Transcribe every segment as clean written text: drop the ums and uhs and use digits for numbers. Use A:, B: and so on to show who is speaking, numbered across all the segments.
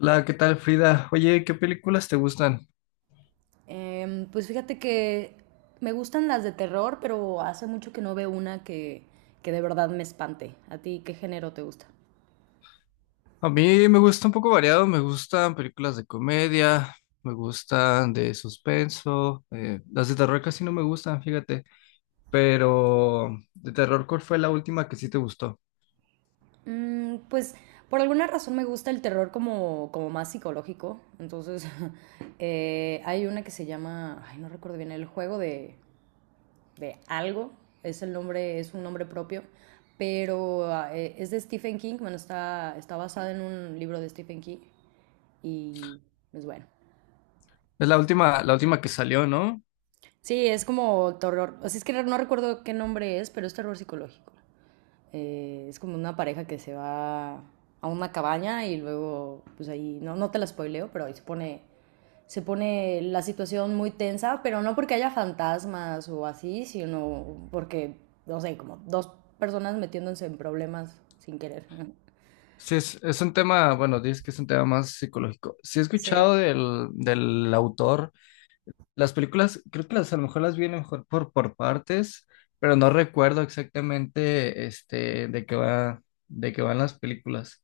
A: Hola, ¿qué tal, Frida? Oye, ¿qué películas te gustan?
B: Pues fíjate que me gustan las de terror, pero hace mucho que no veo una que de verdad me espante. ¿A ti qué género te gusta?
A: A mí me gusta un poco variado, me gustan películas de comedia, me gustan de suspenso, las de terror casi no me gustan, fíjate, pero de terror, ¿cuál fue la última que sí te gustó?
B: Mm, pues por alguna razón me gusta el terror como más psicológico. Entonces, hay una que se llama, ay, no recuerdo bien, El juego de algo. Es el nombre, es un nombre propio. Pero es de Stephen King. Bueno, está basada en un libro de Stephen King. Y es bueno.
A: Es la última que salió, ¿no?
B: Sí, es como terror. O sea, es que no recuerdo qué nombre es, pero es terror psicológico. Es como una pareja que se va a una cabaña y luego, pues ahí, no te la spoileo, pero ahí se pone la situación muy tensa, pero no porque haya fantasmas o así, sino porque, no sé, como dos personas metiéndose en problemas sin querer.
A: Sí, es un tema, bueno, dices que es un tema más psicológico. Sí he
B: Sí.
A: escuchado del autor. Las películas, creo que las a lo mejor las vi a lo mejor por partes, pero no recuerdo exactamente este de qué va, de qué van las películas.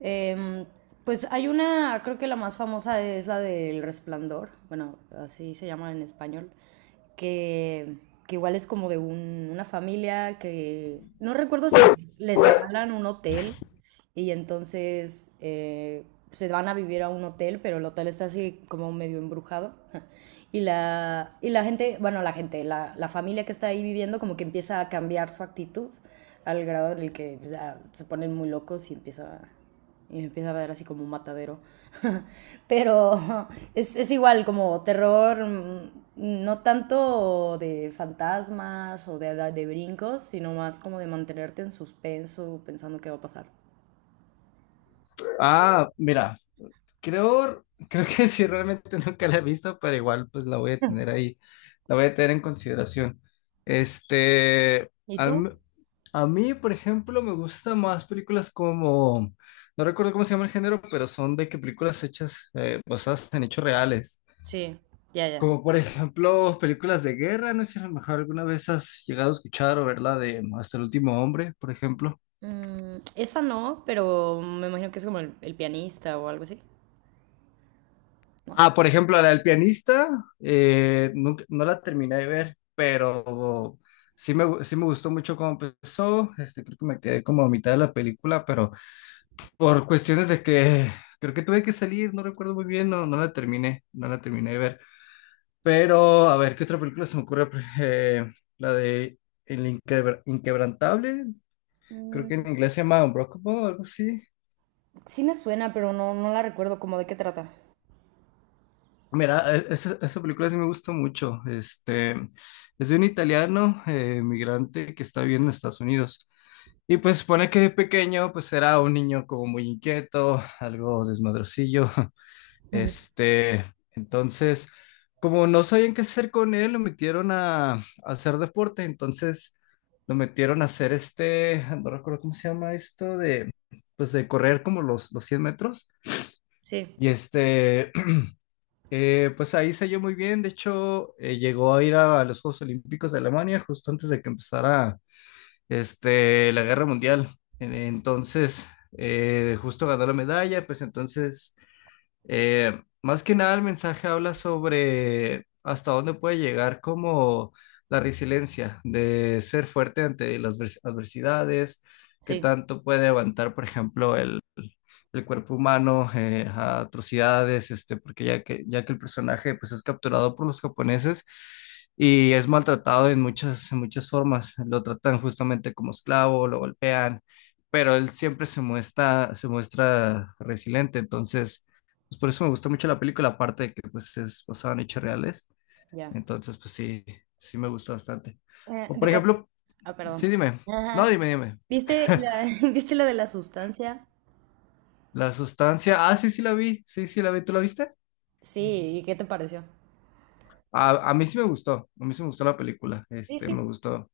B: Em, pues hay una, creo que la más famosa es la del Resplandor, bueno, así se llama en español, que, que igual es como de una familia que no recuerdo si les regalan un hotel y entonces se van a vivir a un hotel, pero el hotel está así como medio embrujado. Y la gente, bueno, la gente, la familia que está ahí viviendo como que empieza a cambiar su actitud al grado en el que ya, se ponen muy locos y empieza y me empieza a ver así como un matadero. Pero igual como terror, no tanto de fantasmas o de brincos, sino más como de mantenerte en suspenso pensando qué va a pasar.
A: Ah, mira, creo, creo que sí realmente nunca la he visto, pero igual pues la voy a tener ahí, la voy a tener en consideración. Este,
B: ¿Y
A: a
B: tú?
A: mí, a mí, por ejemplo, me gustan más películas como, no recuerdo cómo se llama el género, pero son de que películas hechas basadas en hechos reales.
B: Sí, ya, ya.
A: Como por ejemplo, películas de guerra, no sé si a lo mejor alguna vez has llegado a escuchar o verla de Hasta el último hombre, por ejemplo.
B: Mm, esa no, pero me imagino que es como el pianista o algo así, ¿no?
A: Ah, por ejemplo, la del pianista, no la terminé de ver, pero sí me gustó mucho cómo empezó. Este, creo que me quedé como a mitad de la película, pero por cuestiones de que creo que tuve que salir, no recuerdo muy bien, no la terminé, no la terminé de ver. Pero, a ver, ¿qué otra película se me ocurre? Eh, la de El Inquebrantable, creo que en
B: Mm,
A: inglés se llama Unbreakable o algo así.
B: sí me suena, pero no, no la recuerdo como de qué trata.
A: Mira, esa película sí me gustó mucho. Este, es de un italiano migrante que está viviendo en Estados Unidos. Y pues supone que de pequeño pues era un niño como muy inquieto, algo desmadrocillo.
B: Ujú.
A: Este, entonces, como no sabían qué hacer con él, lo metieron a hacer deporte. Entonces, lo metieron a hacer este, no recuerdo cómo se llama esto, de, pues de correr como los 100 metros.
B: Sí,
A: Y este, pues ahí selló muy bien, de hecho llegó a ir a los Juegos Olímpicos de Alemania justo antes de que empezara este, la Guerra Mundial. Entonces, justo ganó la medalla, pues entonces más que nada, el mensaje habla sobre hasta dónde puede llegar como la resiliencia de ser fuerte ante las adversidades, qué
B: sí,
A: tanto puede aguantar, por ejemplo, el cuerpo humano a atrocidades, este, porque ya que el personaje pues, es capturado por los japoneses y es maltratado en muchas formas, lo tratan justamente como esclavo, lo golpean, pero él siempre se muestra resiliente, entonces. Pues por eso me gustó mucho la película, aparte de que pues es basada en hechos reales.
B: ya.
A: Entonces, pues sí, sí me gustó bastante.
B: Eh,
A: O por
B: de ca-
A: ejemplo,
B: Ah,
A: sí,
B: perdón.
A: dime. No, dime, dime.
B: ¿Viste la, ¿viste la de la sustancia?
A: La sustancia. Ah, sí, sí la vi. Sí, sí la vi. ¿Tú la viste?
B: Sí, ¿y qué te pareció?
A: A mí sí me gustó, a mí sí me gustó, la película,
B: Sí,
A: este, me
B: sí.
A: gustó.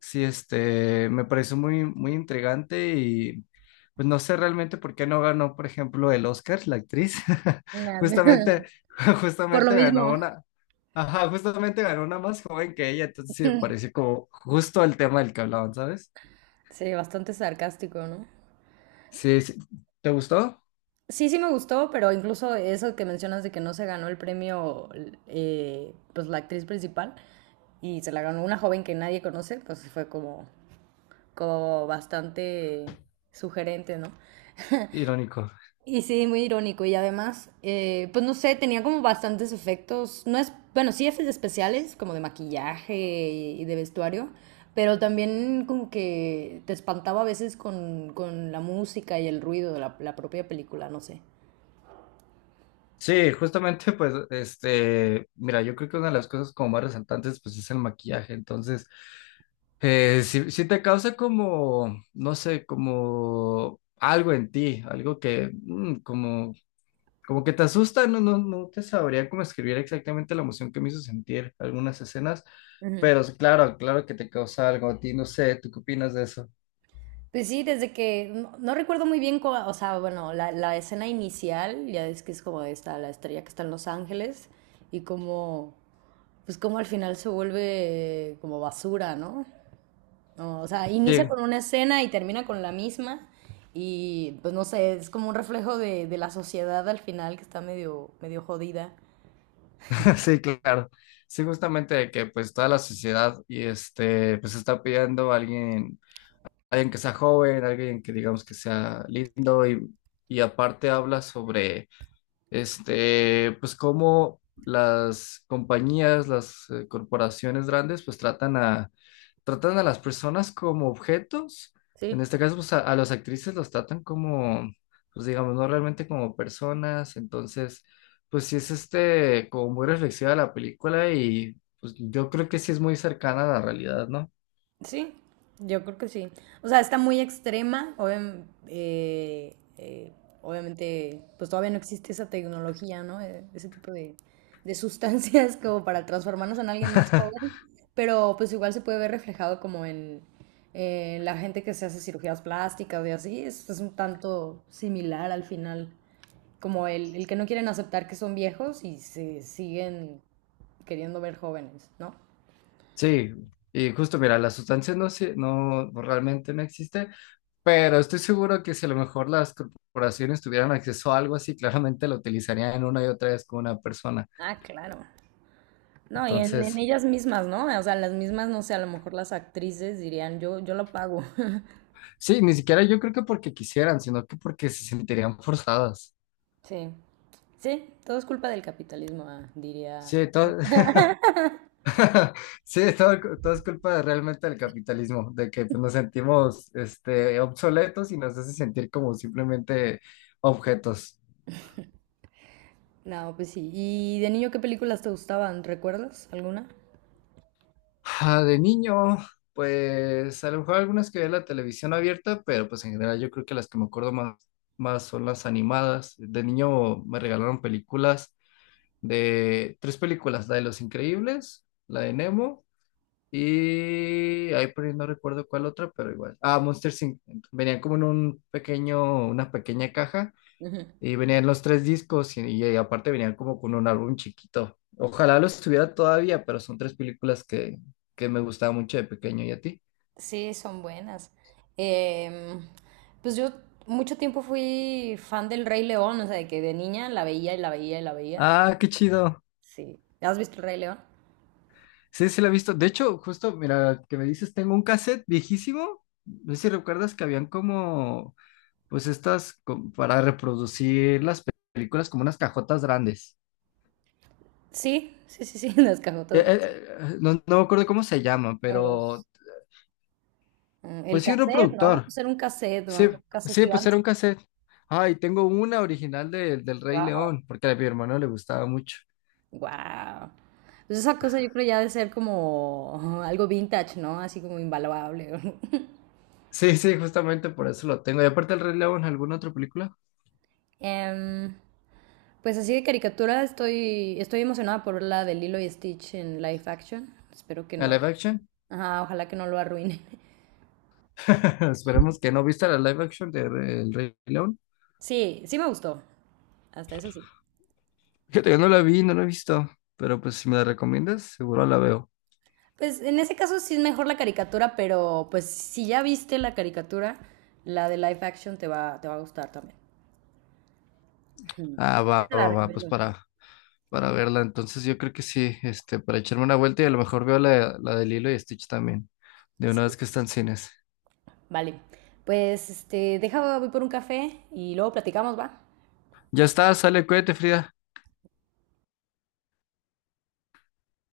A: Sí, este, me pareció muy, muy intrigante y pues no sé realmente por qué no ganó, por ejemplo, el Oscar, la actriz.
B: Nah, me-
A: Justamente,
B: Por lo
A: justamente ganó
B: mismo.
A: una, ajá, justamente ganó una más joven que ella, entonces sí me pareció como justo el tema del que hablaban, ¿sabes?
B: Sí, bastante sarcástico, ¿no?
A: Sí, sí. ¿Te gustó?
B: Sí, sí me gustó, pero incluso eso que mencionas de que no se ganó el premio, pues la actriz principal, y se la ganó una joven que nadie conoce, pues fue como, como bastante sugerente, ¿no?
A: Irónico.
B: Y sí, muy irónico. Y además, pues no sé, tenía como bastantes efectos. No es, bueno, sí efectos especiales, como de maquillaje y de vestuario, pero también como que te espantaba a veces con la música y el ruido de la propia película, no sé.
A: Sí, justamente, pues, este, mira, yo creo que una de las cosas como más resaltantes, pues, es el maquillaje. Entonces, si, te causa como, no sé, como algo en ti, algo que, como que te asusta, no te sabría cómo escribir exactamente la emoción que me hizo sentir algunas escenas,
B: Ujú.
A: pero sí, claro, claro que te causa algo a ti, no sé, ¿tú qué opinas de eso?
B: Pues sí, desde que no recuerdo muy bien, o sea, bueno, la escena inicial, ya es que es como esta, la estrella que está en Los Ángeles y como, pues como al final se vuelve como basura, ¿no? No, o sea, inicia
A: Sí,
B: con una escena y termina con la misma. Y pues no sé, es como un reflejo de la sociedad al final que está medio, medio jodida.
A: sí, claro. Sí, justamente de que pues toda la sociedad y este, pues está pidiendo a alguien que sea joven, alguien que digamos que sea lindo y aparte habla sobre este, pues cómo las compañías, las corporaciones grandes, pues tratan a las personas como objetos. En
B: Sí,
A: este caso, pues a las actrices los tratan como, pues digamos, no realmente como personas. Entonces, pues sí es este, como muy reflexiva la película y pues yo creo que sí es muy cercana a la realidad, ¿no?
B: sí, yo creo que sí. O sea, está muy extrema. Obviamente, pues todavía no existe esa tecnología, ¿no? Ese tipo de sustancias como para transformarnos en alguien más joven. Pero pues igual se puede ver reflejado como en la gente que se hace cirugías plásticas y así. Es un tanto similar al final. Como el que no quieren aceptar que son viejos y se siguen queriendo ver jóvenes, ¿no?
A: Sí, y justo mira, la sustancia no, no realmente no existe. Pero estoy seguro que si a lo mejor las corporaciones tuvieran acceso a algo así, claramente lo utilizarían una y otra vez con una persona.
B: Ah, claro. No, y en
A: Entonces,
B: ellas mismas, ¿no? O sea, las mismas, no sé, a lo mejor las actrices dirían, yo lo pago.
A: sí, ni siquiera yo creo que porque quisieran, sino que porque se sentirían forzadas.
B: Sí. Sí, todo es culpa del capitalismo, diría.
A: Sí, todo, sí, todo es culpa realmente del capitalismo, de que pues, nos sentimos este, obsoletos y nos hace sentir como simplemente objetos.
B: No, pues sí. ¿Y de niño qué películas te gustaban? ¿Recuerdas alguna?
A: Ah, de niño, pues a lo mejor algunas que veía en la televisión abierta, pero pues en general yo creo que las que me acuerdo más son las animadas. De niño me regalaron películas de tres películas, la de Los Increíbles, la de Nemo y ahí por ahí no recuerdo cuál otra, pero igual. Ah, Monsters Inc. Venían como en un pequeño, una pequeña caja
B: Ujú.
A: y venían los tres discos y aparte venían como con un álbum chiquito. Ojalá lo estuviera todavía, pero son tres películas que me gustaban mucho de pequeño. ¿Y a ti?
B: Sí, son buenas. Em, pues yo mucho tiempo fui fan del Rey León, o sea, de que de niña la veía y la veía y la veía.
A: Ah, qué chido.
B: Sí. ¿Has visto el Rey León?
A: Sí, sí lo he visto. De hecho, justo, mira, que me dices, tengo un cassette viejísimo. No sé si recuerdas que habían como, pues estas, para reproducir las películas como unas cajotas grandes.
B: Sí, sí, sí, sí, las cajotas
A: Eh,
B: de
A: eh, no me acuerdo cómo se llama, pero
B: las- Mm, el
A: pues sí, un
B: cassette, ¿no?
A: reproductor.
B: Hacer un cassette, ¿no?
A: Sí,
B: Un cassette
A: sí, pues era
B: gigante.
A: un cassette. Ay, tengo una original del Rey
B: Wow.
A: León, porque a mi hermano le gustaba mucho.
B: Wow. Pues esa cosa yo creo ya de ser como algo vintage, ¿no? Así como invaluable.
A: Sí, sí, justamente por eso lo tengo. Y aparte el Rey León, ¿alguna otra película?
B: Em, pues así de caricatura estoy emocionada por la de Lilo y Stitch en live action. Espero que
A: ¿A
B: no.
A: live action?
B: Ajá, ojalá que no lo arruinen.
A: Esperemos que no. ¿Viste la live action de El Rey León?
B: Sí, sí me gustó. Hasta eso sí.
A: Fíjate, yo no la vi, no la he visto, pero pues si me la recomiendas, seguro la veo.
B: Pues en ese caso sí es mejor la caricatura, pero pues si ya viste la caricatura, la de live action te va a gustar también.
A: Ah,
B: Sí,
A: va,
B: te la
A: va, va, pues
B: recomiendo.
A: para verla. Entonces yo creo que sí, este, para echarme una vuelta y a lo mejor veo la de Lilo y Stitch también, de una vez
B: Sí.
A: que están en cines.
B: Vale, pues este, deja, voy por un café y luego platicamos, ¿va?
A: Ya está, sale, cuídate, Frida.